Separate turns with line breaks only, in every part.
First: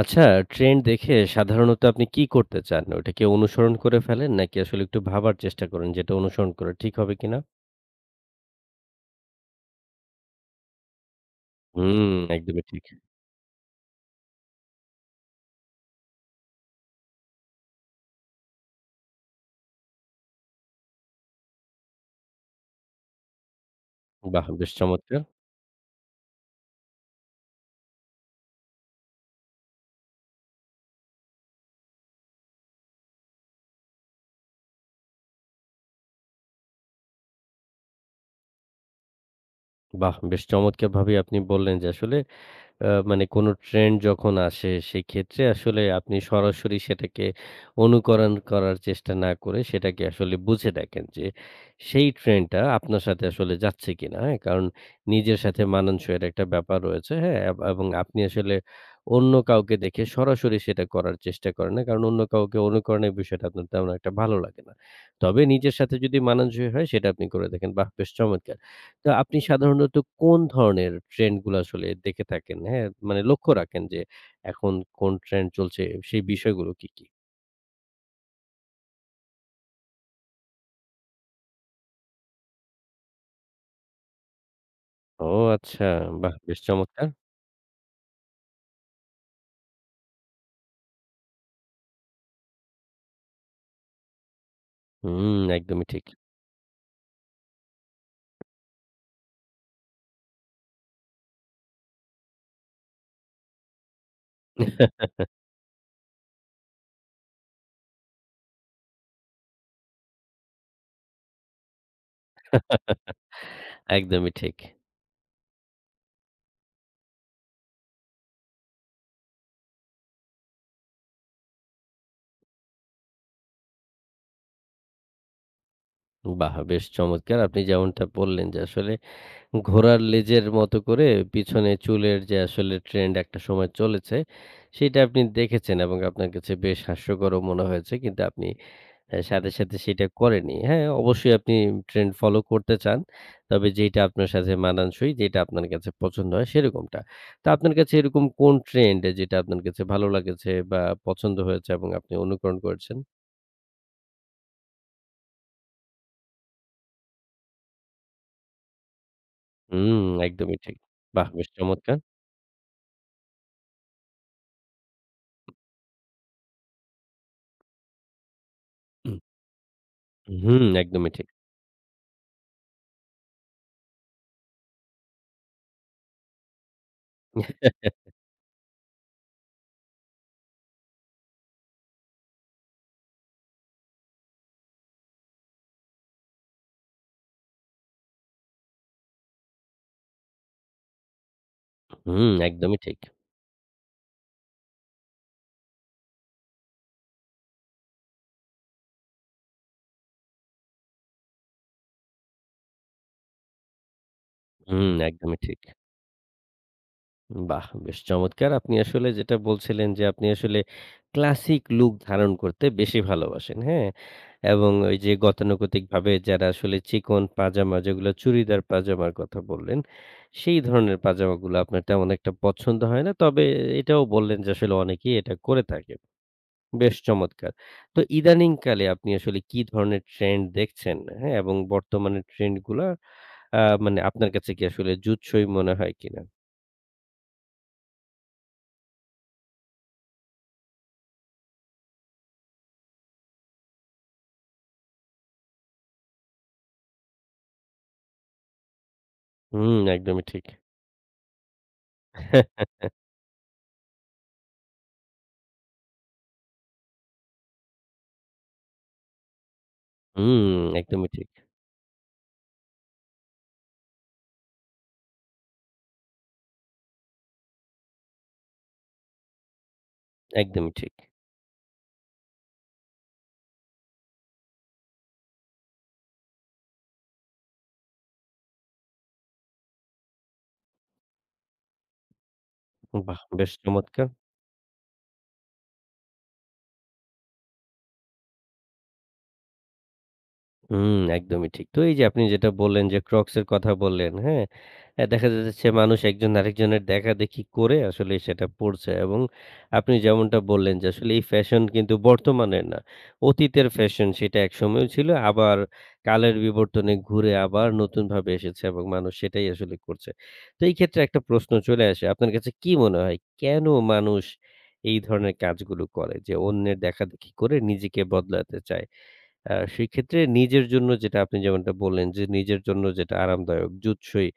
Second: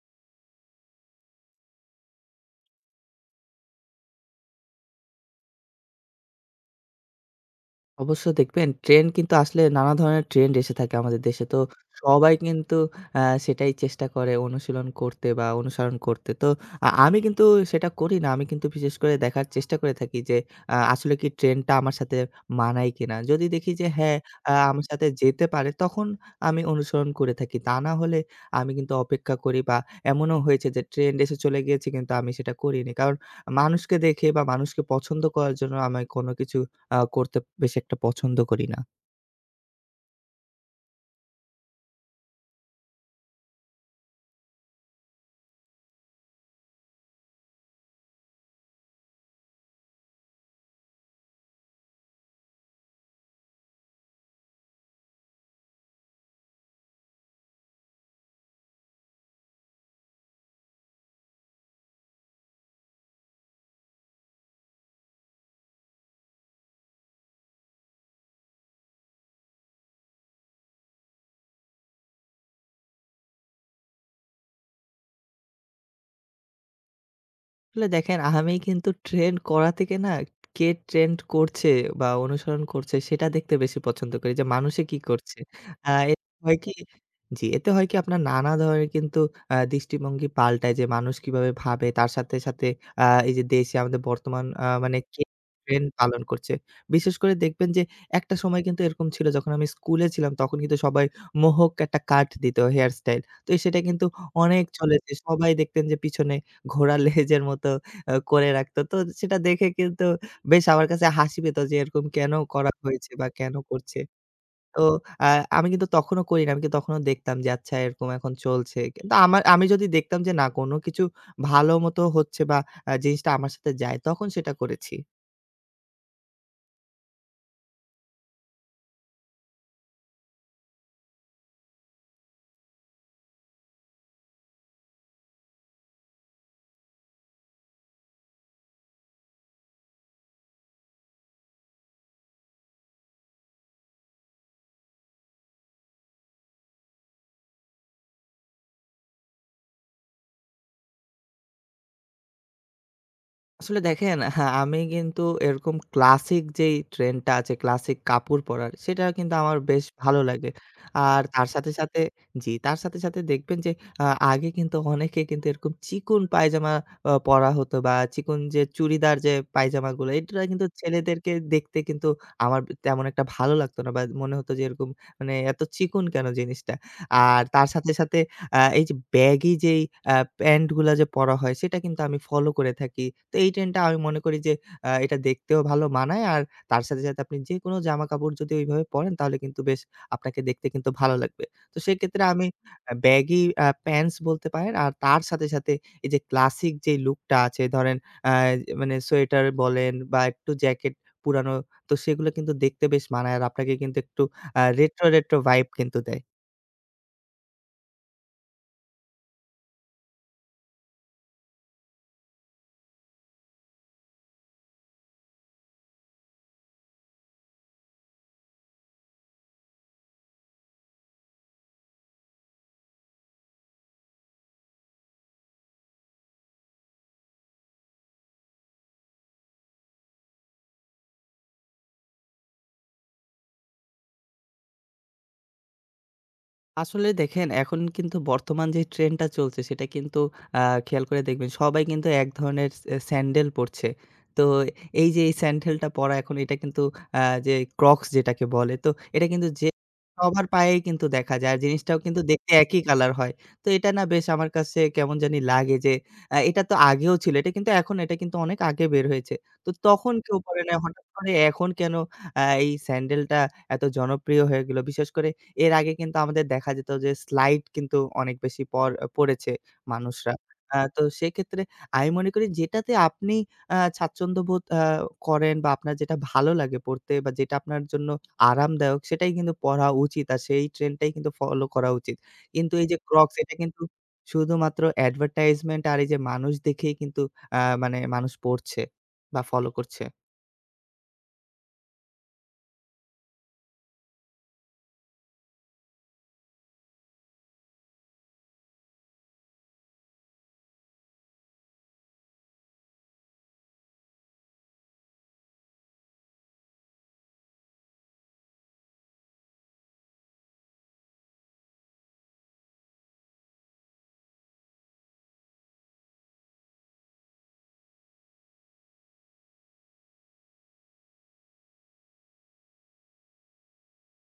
আচ্ছা, ট্রেন্ড দেখে সাধারণত আপনি কি করতে চান? ওইটা কি অনুসরণ করে ফেলেন নাকি আসলে একটু ভাবার চেষ্টা করেন যে এটা অনুসরণ করা ঠিক হবে কিনা?
অবশ্য দেখবেন ট্রেন্ড কিন্তু আসলে নানা ধরনের ট্রেন্ড এসে থাকে আমাদের দেশে। তো
হুম,
সবাই
একদমই
কিন্তু
ঠিক।
সেটাই চেষ্টা করে অনুশীলন করতে বা অনুসরণ করতে। তো আমি কিন্তু সেটা করি না। আমি কিন্তু বিশেষ করে দেখার চেষ্টা করে থাকি যে আসলে কি ট্রেন্ডটা আমার সাথে মানায় কিনা? যদি দেখি যে হ্যাঁ,
বাহ! বেশ
আমার সাথে
চমৎকার!
যেতে পারে তখন আমি অনুসরণ করে থাকি। তা না হলে আমি কিন্তু অপেক্ষা করি বা এমনও হয়েছে যে ট্রেন্ড এসে চলে গিয়েছে কিন্তু আমি সেটা করিনি। কারণ মানুষকে দেখে বা মানুষকে পছন্দ করার জন্য আমি কোনো কিছু করতে বেশি একটা পছন্দ করি না।
বাহ! বেশ চমৎকারভাবেই আপনি বললেন যে আসলে মানে কোনো ট্রেন্ড যখন আসে, সেক্ষেত্রে আসলে আপনি সরাসরি সেটাকে অনুকরণ করার চেষ্টা না করে, সেটাকে আসলে বুঝে দেখেন যে, সেই ট্রেন্ডটা আপনার সাথে আসলে যাচ্ছে কিনা, হ্যাঁ? কারণ নিজের সাথে মানানসইয়ের একটা ব্যাপার রয়েছে, হ্যাঁ? এবং আপনি আসলে অন্য কাউকে দেখে সরাসরি সেটা করার চেষ্টা করেন না। কারণ অন্য কাউকে অনুকরণের বিষয়টা আপনার তেমন একটা ভালো লাগে না। তবে নিজের সাথে যদি মানানসই হয়, সেটা আপনি করে দেখেন। বাহ! বেশ চমৎকার! তো আপনি সাধারণত কোন ধরনের ট্রেন্ড গুলো আসলে দেখে থাকেন? হ্যাঁ, মানে লক্ষ্য রাখেন যে এখন কোন ট্রেন্ড চলছে সেই বিষয়গুলো কি, কি?
আসলে দেখেন আমি কিন্তু ট্রেন্ড করা থেকে না কে ট্রেন্ড করছে বা অনুসরণ করছে সেটা দেখতে বেশি পছন্দ করি যে মানুষে কি
ও
করছে।
আচ্ছা,
আ এতে
বাহ!
হয়
বেশ
কি
চমৎকার।
জি, এতে হয় কি আপনার নানা ধরনের কিন্তু দৃষ্টিভঙ্গি পাল্টায় যে মানুষ কিভাবে ভাবে তার সাথে, সাথে এই যে দেশে আমাদের বর্তমান মানে কে
হুম, একদমই
ট্রেন্ড
ঠিক।
পালন করছে। বিশেষ করে দেখবেন যে একটা সময় কিন্তু এরকম ছিল যখন আমি স্কুলে ছিলাম তখন কিন্তু সবাই মোহক একটা কাট দিত হেয়ার স্টাইল। তো সেটা কিন্তু অনেক চলেছে। সবাই দেখতেন যে পিছনে ঘোড়ার লেজের মতো করে রাখতো। তো সেটা দেখে কিন্তু বেশ আমার কাছে হাসি পেত যে এরকম কেন করা হয়েছে বা কেন করছে?
একদমই ঠিক।
তো আ আমি কিন্তু তখনও করি না। আমি কিন্তু তখনও দেখতাম যে আচ্ছা এরকম এখন চলছে। কিন্তু আমি যদি দেখতাম যে না কোন কিছু ভালো মতো হচ্ছে বা জিনিসটা আমার সাথে যায় তখন সেটা করেছি।
বাহ! বেশ চমৎকার। আপনি যেমনটা বললেন যে আসলে ঘোড়ার লেজের মতো করে পিছনে চুলের যে আসলে ট্রেন্ড একটা সময় চলেছে, সেটা আপনি দেখেছেন এবং আপনার কাছে বেশ হাস্যকরও মনে হয়েছে। কিন্তু আপনি হ্যাঁ, সাথে, সাথে সেটা করেনি। হ্যাঁ, অবশ্যই আপনি ট্রেন্ড ফলো করতে চান। তবে যেইটা আপনার সাথে মানানসই, যেটা আপনার কাছে পছন্দ হয় সেরকমটা। তো আপনার কাছে এরকম কোন ট্রেন্ড যেটা আপনার কাছে ভালো লেগেছে বা পছন্দ হয়েছে এবং আপনি অনুকরণ করেছেন?
আসলে দেখেন হ্যাঁ, আমি কিন্তু এরকম ক্লাসিক যেই ট্রেন্ডটা আছে, ক্লাসিক কাপড় পরার সেটা কিন্তু আমার বেশ
হুম,
ভালো লাগে।
একদমই ঠিক।
আর
বাহ!
তার
বেশ
সাথে,
চমৎকার।
সাথে জি, তার সাথে, সাথে দেখবেন যে আ আগে কিন্তু অনেকে কিন্তু এরকম চিকন পায়জামা পরা হতো বা চিকন যে চুড়িদার যে পায়জামাগুলো এটা
হুম,
কিন্তু
একদমই ঠিক।
ছেলেদেরকে দেখতে কিন্তু আমার তেমন একটা ভালো লাগতো না বা মনে হতো যে এরকম মানে এত চিকন কেন জিনিসটা? আর তার সাথে, সাথে এই যে ব্যাগি যেই আ প্যান্ট গুলা যে পরা হয় সেটা কিন্তু আমি ফলো করে থাকি। তো এই ট্রেন্ডটা আমি মনে করি যে এটা দেখতেও ভালো মানায় আর তার সাথে, সাথে আপনি যেকোনো জামাকাপড় যদি ওইভাবে পরেন তাহলে কিন্তু বেশ আপনাকে দেখতে কিন্তু ভালো লাগবে। তো সেক্ষেত্রে
হুম,
আমি
একদমই ঠিক।
ব্যাগি প্যান্টস বলতে পারেন। আর তার সাথে, সাথে এই যে ক্লাসিক যে লুকটা আছে ধরেন আ মানে সোয়েটার বলেন বা একটু জ্যাকেট পুরানো তো সেগুলো কিন্তু দেখতে বেশ মানায় আর আপনাকে কিন্তু একটু
হুম,
রেট্রো, রেট্রো
একদমই ঠিক।
ভাইব কিন্তু দেয়।
বাহ! বেশ চমৎকার। আপনি আসলে যেটা বলছিলেন যে, আপনি আসলে ক্লাসিক লুক ধারণ করতে বেশি ভালোবাসেন, হ্যাঁ? এবং ওই যে গতানুগতিকভাবে যারা আসলে চিকন পাজামা যেগুলো চুড়িদার পাজামার কথা বললেন, সেই ধরনের পাজামাগুলো আপনার তেমন একটা পছন্দ হয় না। তবে এটাও বললেন যে আসলে অনেকেই এটা করে থাকে। বেশ চমৎকার। তো ইদানিংকালে আপনি আসলে কি ধরনের ট্রেন্ড দেখছেন, হ্যাঁ? এবং বর্তমানে ট্রেন্ড গুলা মানে আপনার কাছে কি আসলে জুতসই মনে হয় কিনা?
আসলে দেখেন এখন কিন্তু বর্তমান যে ট্রেন্ডটা চলছে সেটা কিন্তু আ খেয়াল করে দেখবেন সবাই কিন্তু এক ধরনের স্যান্ডেল পরছে। তো এই যে এই স্যান্ডেলটা পরা এখন এটা কিন্তু আ যে ক্রক্স যেটাকে বলে তো এটা কিন্তু যে
হুম, একদমই ঠিক।
সবার পায়েই কিন্তু দেখা যায়। আর জিনিসটাও কিন্তু দেখতে একই কালার হয়। তো এটা না বেশ আমার কাছে কেমন জানি লাগে যে এটা তো আগেও ছিল। এটা কিন্তু অনেক আগে বের হয়েছে। তো তখন কেউ
হুম,
পরে না। হঠাৎ
একদমই ঠিক,
করে এখন কেন এই স্যান্ডেলটা এত জনপ্রিয় হয়ে গেল? বিশেষ করে এর আগে কিন্তু আমাদের দেখা যেত যে স্লাইড কিন্তু অনেক বেশি পড়েছে মানুষরা।
একদমই ঠিক।
তো সেক্ষেত্রে আমি মনে করি যেটাতে আপনি স্বাচ্ছন্দ্যবোধ করেন বা আপনার যেটা ভালো লাগে পড়তে বা যেটা আপনার জন্য আরামদায়ক সেটাই কিন্তু পড়া উচিত। আর সেই ট্রেন্ডটাই কিন্তু ফলো করা উচিত। কিন্তু এই যে
বাহ!
ক্রক্স
বেশ
এটা কিন্তু
চমৎকার।
শুধুমাত্র অ্যাডভার্টাইজমেন্ট আর এই যে মানুষ দেখেই কিন্তু আ মানে মানুষ পড়ছে বা ফলো করছে।
হুম, একদমই ঠিক। তো এই যে আপনি যেটা বললেন যে ক্রক্স এর কথা বললেন, হ্যাঁ? দেখা যাচ্ছে মানুষ একজন আরেকজনের দেখাদেখি করে আসলে সেটা পড়ছে এবং আপনি যেমনটা বললেন যে আসলে এই ফ্যাশন কিন্তু বর্তমানের না। অতীতের ফ্যাশন সেটা একসময়ও ছিল আবার কালের বিবর্তনে ঘুরে আবার নতুনভাবে এসেছে এবং মানুষ সেটাই আসলে করছে। তো এই ক্ষেত্রে একটা প্রশ্ন চলে আসে। আপনার কাছে কি মনে হয় কেন মানুষ এই ধরনের কাজগুলো করে যে অন্যের দেখাদেখি করে নিজেকে বদলাতে চায়? সেক্ষেত্রে নিজের জন্য যেটা আপনি যেমনটা বললেন যে, নিজের জন্য যেটা আরামদায়ক, জুতসই,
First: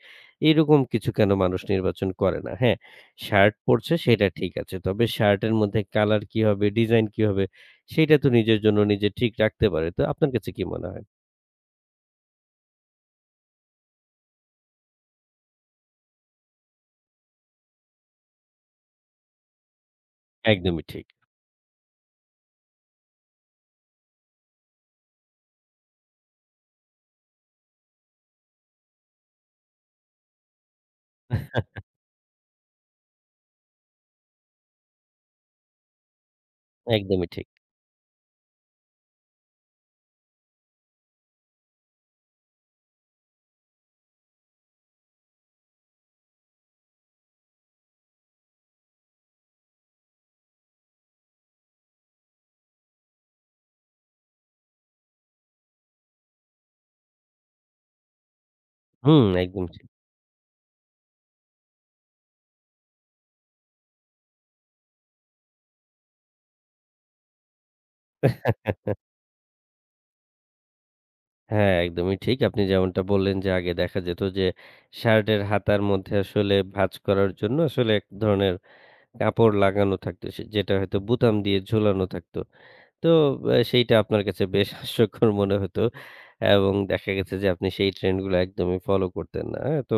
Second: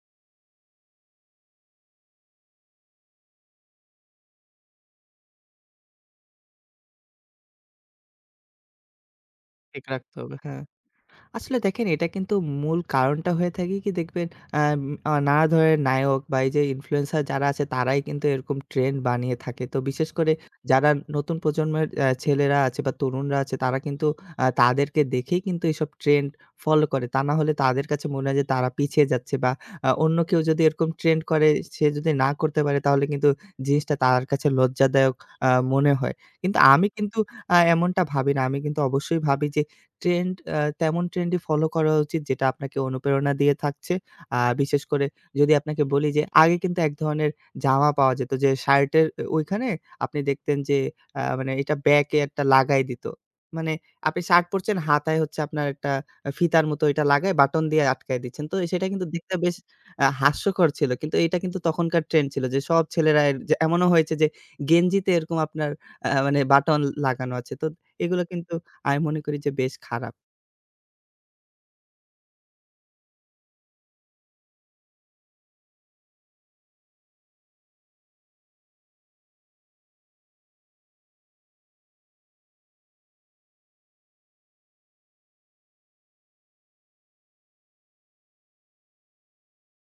এরকম কিছু কেন মানুষ নির্বাচন করে না? হ্যাঁ, শার্ট পড়ছে সেটা ঠিক আছে। তবে শার্টের মধ্যে কালার কি হবে, ডিজাইন কি হবে, সেইটা তো নিজের জন্য নিজে ঠিক রাখতে
ঠিক
পারে। তো
রাখতে
আপনার
হবে।
কাছে
হ্যাঁ।
কি মনে হয়?
আসলে দেখেন এটা কিন্তু মূল কারণটা হয়ে থাকে কি দেখবেন আম আ নানা ধরনের নায়ক বা এই যে ইনফ্লুয়েন্সার যারা আছে তারাই কিন্তু এরকম ট্রেন্ড বানিয়ে থাকে। তো বিশেষ করে
একদমই
যারা
ঠিক,
নতুন প্রজন্মের ছেলেরা আছে বা তরুণরা আছে তারা কিন্তু তাদেরকে দেখেই কিন্তু এসব ট্রেন্ড ফলো করে। তা না হলে তাদের কাছে মনে হয় যে তারা পিছিয়ে যাচ্ছে বা অন্য কেউ যদি এরকম ট্রেন্ড করে সে যদি না করতে পারে তাহলে কিন্তু জিনিসটা তার কাছে লজ্জাদায়ক মনে হয়। কিন্তু আমি কিন্তু
একদমই ঠিক।
এমনটা ভাবি না। আমি কিন্তু অবশ্যই ভাবি যে ট্রেন্ড আ তেমন ট্রেন্ডই ফলো করা উচিত যেটা আপনাকে অনুপ্রেরণা দিয়ে থাকছে। বিশেষ করে যদি আপনাকে বলি যে আগে কিন্তু এক ধরনের জামা পাওয়া যেত যে শার্টের ওইখানে আপনি দেখতেন যে মানে এটা ব্যাকে একটা লাগায় দিত। মানে আপনি শার্ট পরছেন হাতায় হচ্ছে আপনার একটা ফিতার মতো এটা লাগায় বাটন দিয়ে আটকায় দিচ্ছেন। তো সেটা কিন্তু
হুম,
দেখতে বেশ
একদম ঠিক।
হাস্যকর ছিল। কিন্তু এটা কিন্তু তখনকার ট্রেন্ড ছিল যে সব ছেলেরা এর যে এমনও হয়েছে যে গেঞ্জিতে এরকম আপনার মানে বাটন লাগানো আছে। তো এগুলো কিন্তু আমি মনে করি যে বেশ খারাপ।
হ্যাঁ, একদমই ঠিক। আপনি যেমনটা বললেন যে, আগে দেখা যেত যে, শার্টের হাতার মধ্যে আসলে ভাঁজ করার জন্য আসলে এক ধরনের কাপড় লাগানো থাকতো সে যেটা হয়তো বুতাম দিয়ে ঝোলানো থাকতো। তো সেইটা আপনার কাছে বেশ হাস্যকর মনে হতো এবং দেখা গেছে যে আপনি সেই ট্রেন্ডগুলো একদমই ফলো করতেন না। হ্যাঁ? তো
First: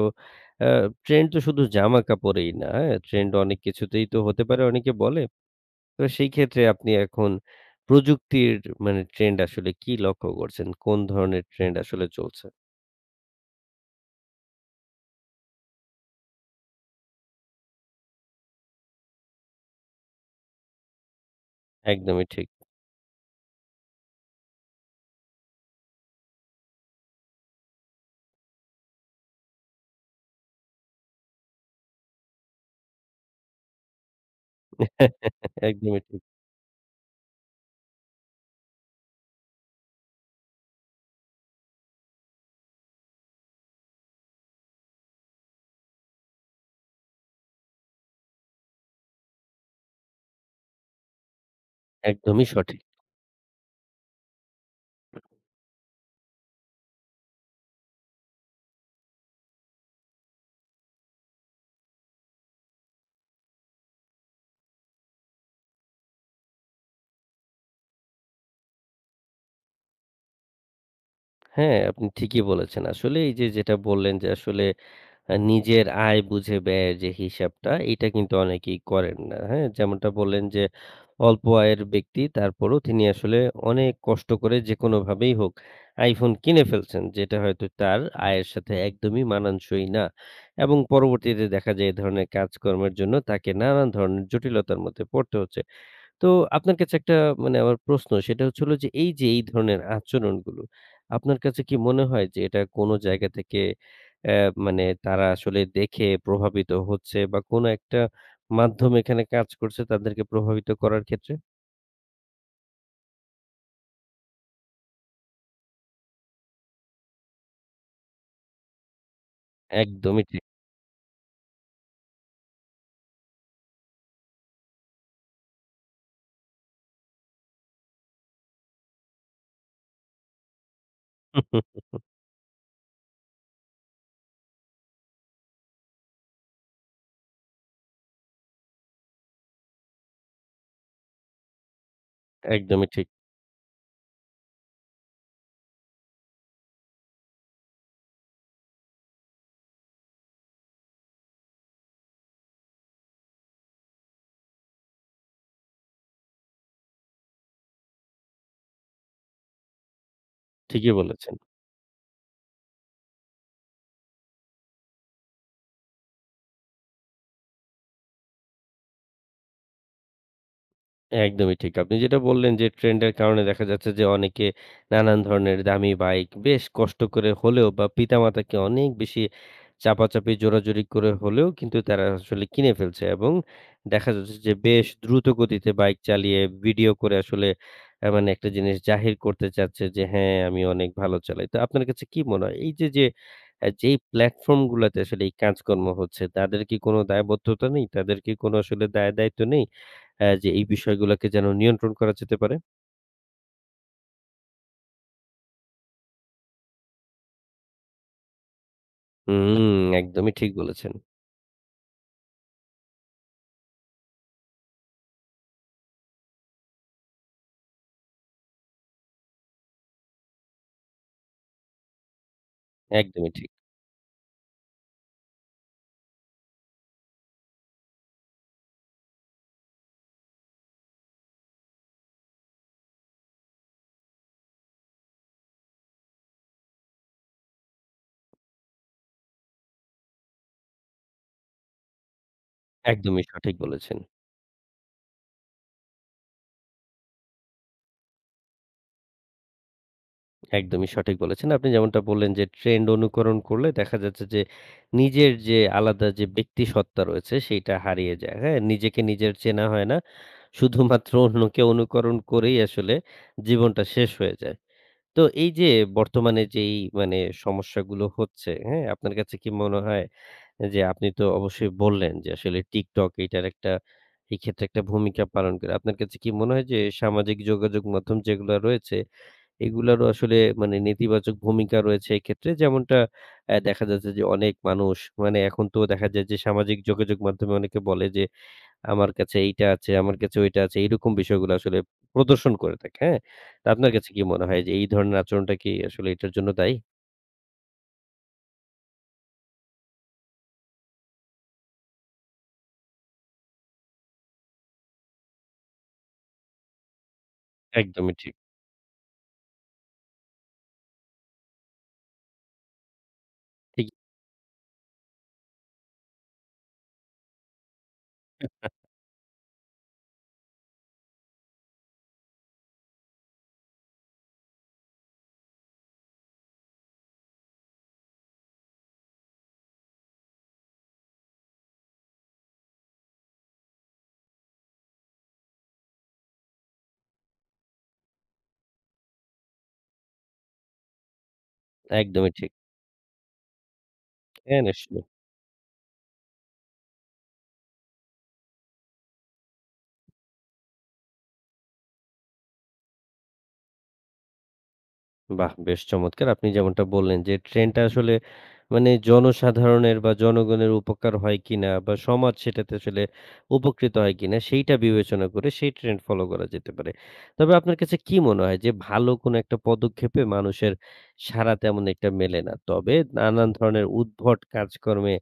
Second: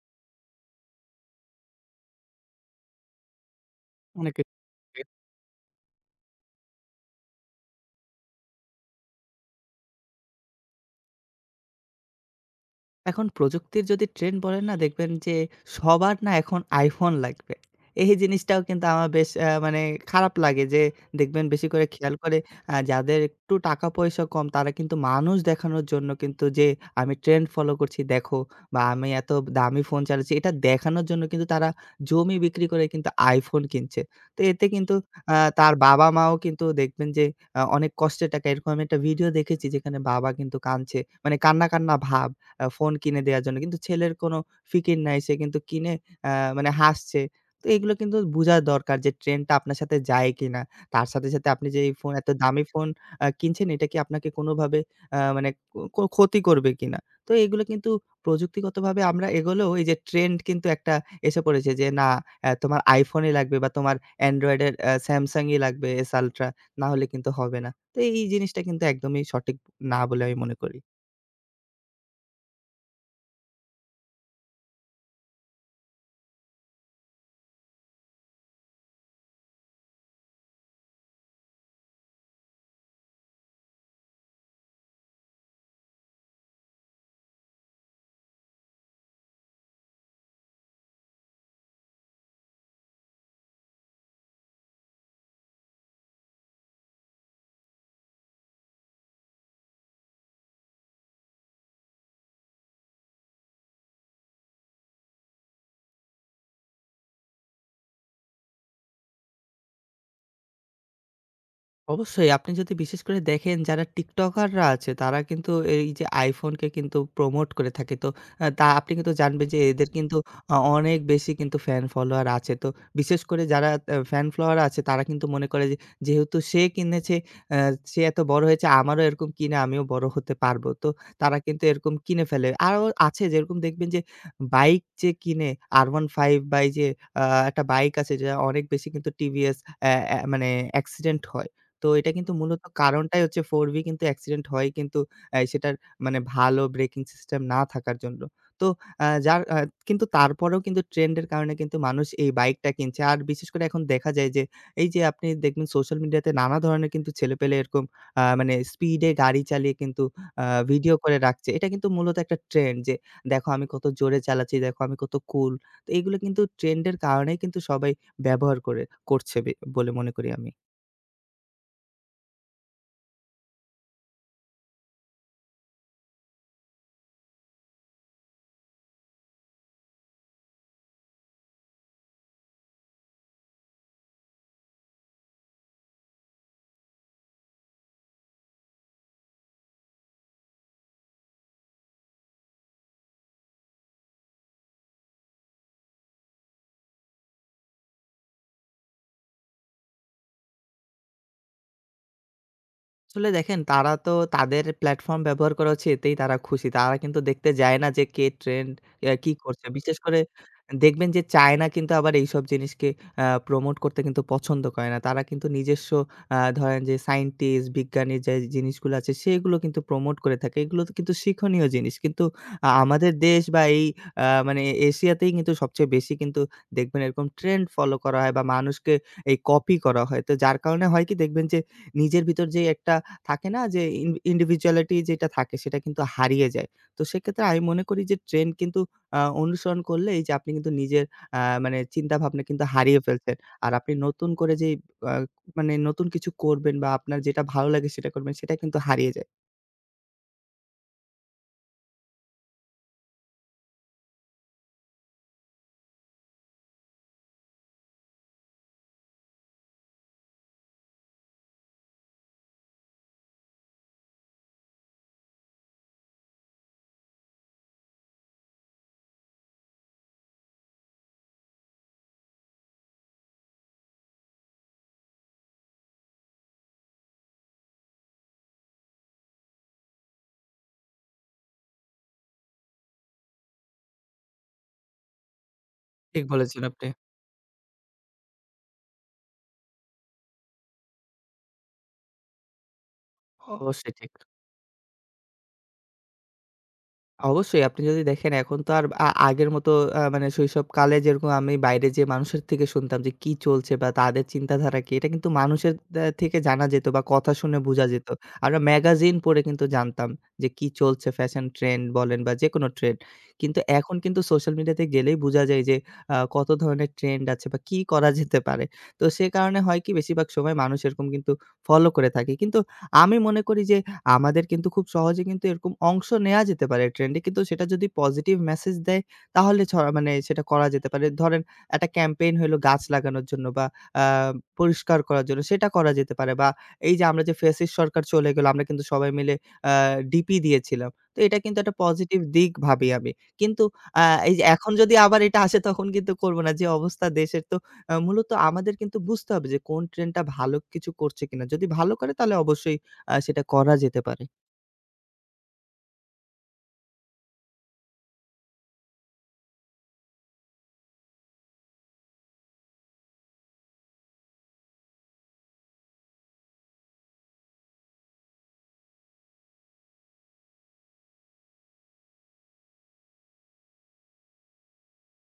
আ ট্রেন্ড তো শুধু জামা কাপড়েই না, হ্যাঁ? ট্রেন্ড অনেক কিছুতেই তো হতে
অনেকে
পারে অনেকে বলে। তো সেই ক্ষেত্রে আপনি এখন প্রযুক্তির মানে ট্রেন্ড আসলে কি লক্ষ্য করছেন? কোন ধরনের ট্রেন্ড আসলে চলছে?
এখন প্রযুক্তির যদি ট্রেন্ড বলেন না, দেখবেন যে সবার না এখন iPhone লাগবে। এই জিনিসটাও কিন্তু আমার বেশ মানে খারাপ লাগে যে দেখবেন বেশি করে খেয়াল
একদমই
করে
ঠিক।
যাদের একটু টাকা-পয়সা কম তারা কিন্তু মানুষ দেখানোর জন্য কিন্তু যে আমি ট্রেন্ড ফলো করছি দেখো বা আমি এত দামি ফোন চালাচ্ছি এটা দেখানোর জন্য কিন্তু তারা জমি বিক্রি করে কিন্তু iPhone কিনছে। তো এতে কিন্তু তার
একদমই ঠিক।
বাবা-মাও কিন্তু দেখবেন যে অনেক কষ্টের টাকা এরকম আমি একটা ভিডিও দেখেছি যেখানে বাবা কিন্তু কাঁদছে। মানে কান্না, কান্না ভাব। ফোন কিনে দেয়ার জন্য। কিন্তু ছেলের কোনো ফিকির নাই। সে কিন্তু কিনে আ মানে হাসছে। তো এগুলো কিন্তু বুঝা দরকার যে ট্রেন্ডটা আপনার সাথে যায় কিনা? তার সাথে, সাথে আপনি যে এই ফোন এত
একদমই
দামি
সঠিক।
ফোন কিনছেন এটা কি আপনাকে কোনোভাবে মানে ক্ষতি করবে কিনা? তো এগুলো কিন্তু প্রযুক্তিগতভাবে আমরা এগোলেও এই যে ট্রেন্ড কিন্তু একটা এসে পড়েছে যে না তোমার iPhone ই লাগবে বা তোমার Android এর Samsung ই লাগবে S Ultra না হলে কিন্তু হবে না। তো এই জিনিসটা কিন্তু একদমই সঠিক না বলে আমি মনে করি।
হ্যাঁ, আপনি ঠিকই বলেছেন। আসলে এই যে যেটা বললেন যে আসলে নিজের আয় বুঝে ব্যয়ের যে হিসাবটা, এইটা কিন্তু অনেকেই করেন না। হ্যাঁ? যেমনটা বললেন যে, অল্প আয়ের ব্যক্তি তারপরেও তিনি আসলে অনেক কষ্ট করে যেকোনোভাবেই হোক iPhone কিনে ফেলছেন। যেটা হয়তো তার আয়ের সাথে একদমই মানানসই না। এবং পরবর্তীতে দেখা যায় এ ধরনের কাজকর্মের জন্য তাকে নানান ধরনের জটিলতার মধ্যে পড়তে হচ্ছে। তো আপনার কাছে একটা মানে আমার প্রশ্ন সেটা হচ্ছে হলো যে এই যে এই ধরনের আচরণগুলো আপনার কাছে কি মনে হয় যে এটা কোনো জায়গা থেকে মানে তারা আসলে দেখে প্রভাবিত হচ্ছে বা কোনো একটা মাধ্যম এখানে কাজ করছে তাদেরকে প্রভাবিত করার ক্ষেত্রে?
অবশ্যই আপনি যদি বিশেষ করে দেখেন যারা টিকটকাররা আছে তারা কিন্তু এই যে আইফোনকে কিন্তু প্রমোট করে থাকে। তো তা আপনি কিন্তু জানবেন যে এদের কিন্তু
একদমই ঠিক।
অনেক বেশি কিন্তু ফ্যান ফলোয়ার আছে। তো বিশেষ করে যারা ফ্যান ফলোয়ার আছে তারা কিন্তু মনে করে যে যেহেতু সে কিনেছে আ সে এত বড় হয়েছে আমারও এরকম কিনে আমিও বড় হতে পারবো। তো তারা কিন্তু এরকম কিনে ফেলে। আরও আছে যেরকম দেখবেন যে বাইক যে কিনে R15 বা এই যে আ একটা বাইক আছে যেটা অনেক বেশি কিন্তু টিভিএস অ্যা অ্যা মানে অ্যাক্সিডেন্ট হয়। তো এটা কিন্তু মূলত
একদমই ঠিক।
কারণটাই হচ্ছে 4V কিন্তু অ্যাক্সিডেন্ট হয় কিন্তু সেটার মানে ভালো ব্রেকিং সিস্টেম না থাকার জন্য। তো আ যার আ কিন্তু তারপরেও কিন্তু ট্রেন্ড এর কারণে কিন্তু মানুষ এই বাইকটা কিনছে। আর বিশেষ করে এখন দেখা যায় যে, এই যে আপনি দেখবেন সোশ্যাল মিডিয়াতে নানা ধরনের কিন্তু ছেলেপেলে এরকম মানে স্পিডে গাড়ি চালিয়ে কিন্তু আ
ঠিকই
ভিডিও করে
বলেছেন।
রাখছে। এটা কিন্তু মূলত একটা ট্রেন্ড যে, "দেখো আমি কত জোরে চালাচ্ছি, দেখো আমি কত কুল।" তো এগুলো কিন্তু ট্রেন্ড এর কারণেই কিন্তু সবাই ব্যবহার করে করছে বলে মনে করি আমি।
একদমই ঠিক। আপনি যেটা বললেন যে ট্রেন্ডের কারণে দেখা যাচ্ছে যে অনেকে নানান ধরনের দামি বাইক বেশ কষ্ট করে হলেও বা পিতামাতাকে অনেক বেশি চাপাচাপি জোরাজুরি করে হলেও কিন্তু তারা আসলে কিনে ফেলছে এবং দেখা যাচ্ছে যে বেশ দ্রুত গতিতে বাইক চালিয়ে ভিডিও করে আসলে মানে একটা জিনিস জাহির করতে চাচ্ছে যে হ্যাঁ, আমি অনেক ভালো চালাই। তো আপনার কাছে কি মনে হয় এই যে, যে যেই প্ল্যাটফর্ম গুলাতে আসলে এই কাজকর্ম হচ্ছে তাদের কি কোনো দায়বদ্ধতা নেই? তাদের কি কোনো আসলে দায় দায়িত্ব নেই? হ্যাঁ, যে এই বিষয়গুলোকে যেন নিয়ন্ত্রণ করা যেতে পারে।
আসলে দেখেন তারা তো তাদের প্ল্যাটফর্ম ব্যবহার করা হচ্ছে এতেই তারা খুশি। তারা কিন্তু দেখতে যায় না যে কে ট্রেন্ড কি করছে।
হুম,
বিশেষ করে
একদমই ঠিক বলেছেন।
দেখবেন যে চায়না কিন্তু আবার এইসব জিনিসকে প্রমোট করতে কিন্তু পছন্দ করে না। তারা কিন্তু নিজস্ব ধরেন যে সায়েন্টিস্ট, বিজ্ঞানী যে জিনিসগুলো আছে সেগুলো কিন্তু প্রমোট করে থাকে। এগুলো তো কিন্তু শিক্ষণীয় জিনিস। কিন্তু আমাদের
একদমই
দেশ
ঠিক।
বা এই মানে এশিয়াতেই কিন্তু সবচেয়ে বেশি কিন্তু দেখবেন এরকম ট্রেন্ড ফলো করা হয় বা মানুষকে এই কপি করা হয়। তো যার কারণে হয় কি দেখবেন যে নিজের ভিতর যে একটা থাকে না যে individuality যেটা থাকে সেটা কিন্তু হারিয়ে যায়। তো সেক্ষেত্রে আমি মনে করি যে ট্রেন্ড কিন্তু অনুসরণ করলে এই যে আপনি কিন্তু নিজের আ মানে চিন্তাভাবনা কিন্তু হারিয়ে
একদমই
ফেলছেন।
সঠিক
আর আপনি
বলেছেন।
নতুন করে যেই আ মানে নতুন কিছু করবেন বা আপনার যেটা ভালো লাগে সেটা করবেন সেটা কিন্তু হারিয়ে যায়।
একদমই সঠিক বলেছেন। আপনি যেমনটা বললেন যে ট্রেন্ড অনুকরণ করলে দেখা যাচ্ছে যে নিজের যে আলাদা যে ব্যক্তিসত্ত্বা রয়েছে সেইটা হারিয়ে যায়। হ্যাঁ? নিজেকে নিজের চেনা হয় না। শুধুমাত্র অন্যকে অনুকরণ করেই আসলে জীবনটা শেষ হয়ে যায়। তো এই যে বর্তমানে যেই মানে সমস্যাগুলো হচ্ছে, হ্যাঁ? আপনার কাছে কি মনে হয় জি, আপনি তো অবশ্যই বললেন যে আসলে TikTok এটার একটা এই ক্ষেত্রে একটা ভূমিকা পালন করে। আপনার কাছে কি মনে হয় যে সামাজিক যোগাযোগ মাধ্যম যেগুলা রয়েছে, এগুলারও আসলে মানে নেতিবাচক ভূমিকা রয়েছে এক্ষেত্রে? যেমনটা দেখা যাচ্ছে যে অনেক মানুষ মানে এখন তো দেখা
ঠিক
যায় যে
বলেছেন
সামাজিক
আপনি।
যোগাযোগ মাধ্যমে অনেকে বলে যে, "আমার কাছে এইটা আছে, আমার কাছে ওইটা আছে।" এরকম বিষয়গুলো আসলে প্রদর্শন করে থাকে, হ্যাঁ? তো আপনার
অবশ্যই
কাছে
ঠিক।
কি মনে হয় যে এই ধরনের আচরণটা কি আসলে এটার জন্য দায়ী?
অবশ্যই আপনি যদি দেখেন এখন তো আর আগের মতো মানে শৈশবকালে যেরকম আমি বাইরে যেয়ে মানুষের থেকে শুনতাম যে কি চলছে বা তাদের চিন্তাধারা কি, এটা কিন্তু মানুষের থেকে জানা যেত বা কথা শুনে বোঝা যেত।
একদমই ঠিক।
আমরা ম্যাগাজিন পড়ে কিন্তু জানতাম যে কি চলছে ফ্যাশন ট্রেন্ড বলেন বা যেকোনো ট্রেন্ড। কিন্তু
ঠিক,
এখন কিন্তু সোশ্যাল মিডিয়াতে গেলেই বোঝা যায় যে কত ধরনের ট্রেন্ড আছে বা কি করা যেতে পারে। তো সে কারণে হয় কি বেশিরভাগ সময় মানুষ এরকম কিন্তু ফলো করে থাকে। কিন্তু আমি মনে করি যে আমাদের কিন্তু খুব সহজে কিন্তু এরকম অংশ নেয়া যেতে পারে ট্রেন্ডে। কিন্তু সেটা যদি পজিটিভ মেসেজ দেয় তাহলে মানে সেটা করা যেতে পারে। ধরেন একটা ক্যাম্পেইন হইলো গাছ লাগানোর জন্য বা আ পরিষ্কার করার জন্য সেটা করা যেতে পারে বা এই যে আমরা যে ফ্যাসিস্ট সরকার চলে গেল আমরা কিন্তু সবাই মিলে আ ডিপি দিয়েছিলাম। তো এটা কিন্তু একটা পজিটিভ
একদমই ঠিক।
দিক ভাবি আমি। কিন্তু আ এই যে
হ্যাঁ,
এখন যদি
নিশ্চয়ই।
আবার এটা আসে তখন কিন্তু করব না। যে অবস্থা দেশের তো মূলত আমাদের কিন্তু বুঝতে হবে যে কোন ট্রেন্ডটা ভালো কিছু করছে কিনা। যদি ভালো করে তাহলে অবশ্যই সেটা করা যেতে পারে।
বাহ! বেশ চমৎকার। আপনি যেমনটা বললেন যে ট্রেনটা আসলে মানে জনসাধারণের বা জনগণের উপকার হয় কিনা বা সমাজ সেটাতে আসলে উপকৃত হয় কিনা সেইটা বিবেচনা করে সেই ট্রেন্ড ফলো করা যেতে পারে। তবে আপনার কাছে কি মনে হয় যে ভালো কোনো একটা পদক্ষেপে মানুষের সাড়া তেমন একটা মেলে না। তবে নানান ধরনের উদ্ভট কাজকর্মে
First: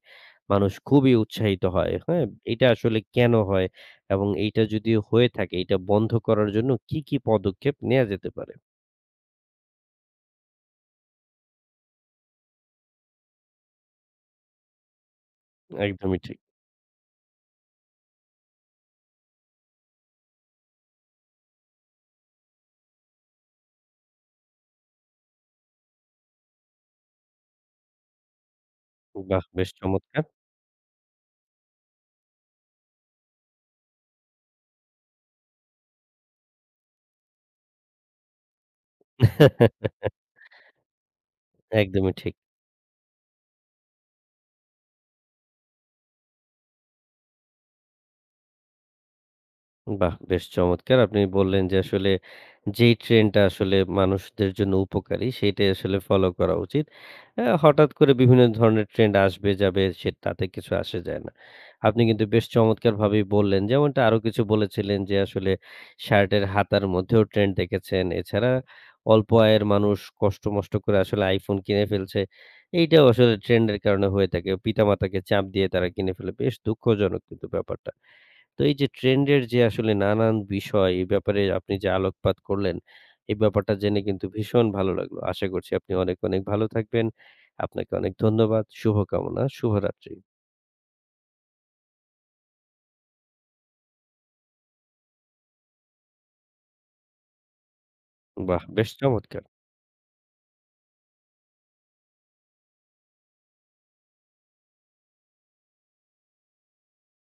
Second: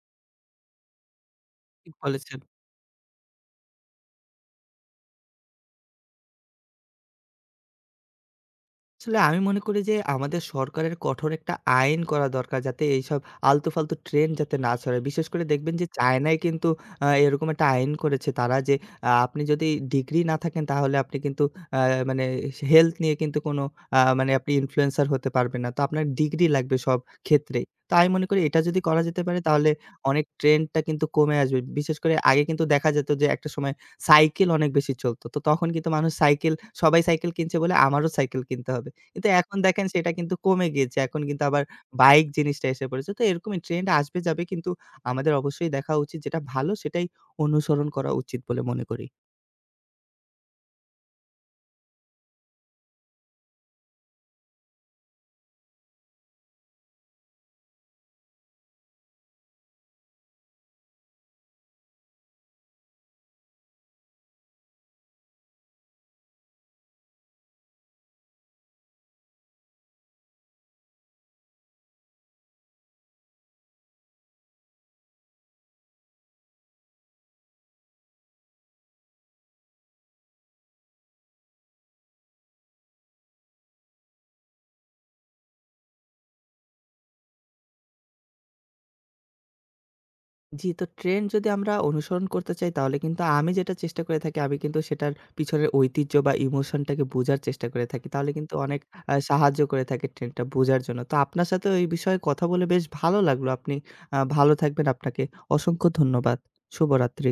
মানুষ খুবই উৎসাহিত হয়।
ঠিক
হ্যাঁ?
বলেছেন।
এটা আসলে কেন হয়? এবং এইটা যদি হয়ে থাকে এটা বন্ধ করার জন্য কি, কি পদক্ষেপ নেয়া যেতে পারে?
আসলে আমি মনে করি যে আমাদের সরকারের কঠোর একটা আইন করা দরকার যাতে এইসব আলতু-ফালতু ট্রেন্ড যাতে না ছড়ায়। বিশেষ করে দেখবেন যে
একদমই ঠিক।
চায়নায় কিন্তু এরকম একটা আইন করেছে তারা যে আপনি যদি ডিগ্রি না থাকেন তাহলে আপনি কিন্তু আ মানে হেলথ নিয়ে কিন্তু কোনো মানে আপনি ইনফ্লুয়েন্সার হতে পারবেন না। তো আপনার ডিগ্রি লাগবে সব ক্ষেত্রেই। তো আমি মনে করি এটা যদি করা যেতে পারে
বাহ! বেশ
তাহলে
চমৎকার!
অনেক ট্রেন্ডটা কিন্তু কমে আসবে। বিশেষ করে আগে কিন্তু দেখা যেত যে একটা সময় সাইকেল অনেক বেশি চলত। তো তখন কিন্তু মানুষ সাইকেল সবাই সাইকেল কিনছে বলে আমারও সাইকেল কিনতে হবে। কিন্তু এখন দেখেন সেটা কিন্তু কমে গিয়েছে। এখন কিন্তু আবার
একদমই
বাইক
ঠিক।
জিনিসটা এসে পড়েছে। তো এরকমই ট্রেন্ড আসবে যাবে কিন্তু আমাদের অবশ্যই দেখা উচিত যেটা ভালো সেটাই অনুসরণ করা উচিত বলে মনে করি।
বাহ! বেশ চমৎকার। আপনি বললেন যে আসলে যেই ট্রেন্ডটা আসলে মানুষদের জন্য উপকারী সেইটাই আসলে ফলো করা উচিত। হঠাৎ করে বিভিন্ন ধরনের ট্রেন্ড আসবে যাবে সে তাতে কিছু আসে যায় না। আপনি কিন্তু বেশ চমৎকারভাবেই বললেন। যেমনটা আরো কিছু বলেছিলেন যে আসলে শার্টের হাতার মধ্যেও ট্রেন্ড দেখেছেন। এছাড়া অল্প আয়ের মানুষ কষ্ট-মষ্ট করে আসলে iPhone কিনে ফেলছে। এইটাও আসলে ট্রেন্ডের কারণে হয়ে থাকে। পিতামাতাকে চাপ দিয়ে তারা কিনে ফেলে। বেশ দুঃখজনক কিন্তু ব্যাপারটা। তো এই যে ট্রেন্ডের যে আসলে নানান বিষয়, এই ব্যাপারে আপনি যে আলোকপাত করলেন, এই ব্যাপারটা জেনে কিন্তু ভীষণ ভালো লাগলো। আশা করছি আপনি অনেক, অনেক ভালো থাকবেন। আপনাকে অনেক ধন্যবাদ। শুভকামনা। শুভরাত্রি।
জি, তো ট্রেন্ড যদি আমরা অনুসরণ করতে চাই তাহলে কিন্তু আমি যেটা চেষ্টা করে থাকি আমি কিন্তু সেটার পিছনের ঐতিহ্য বা ইমোশনটাকে বোঝার চেষ্টা করে থাকি। তাহলে কিন্তু
বাহ!
অনেক
বেশ চমৎকার!
সাহায্য করে থাকে ট্রেন্ডটা বোঝার জন্য। তো আপনার সাথেও এই বিষয়ে কথা বলে বেশ ভালো লাগলো। আপনি ভালো থাকবেন। আপনাকে অসংখ্য ধন্যবাদ। শুভরাত্রি।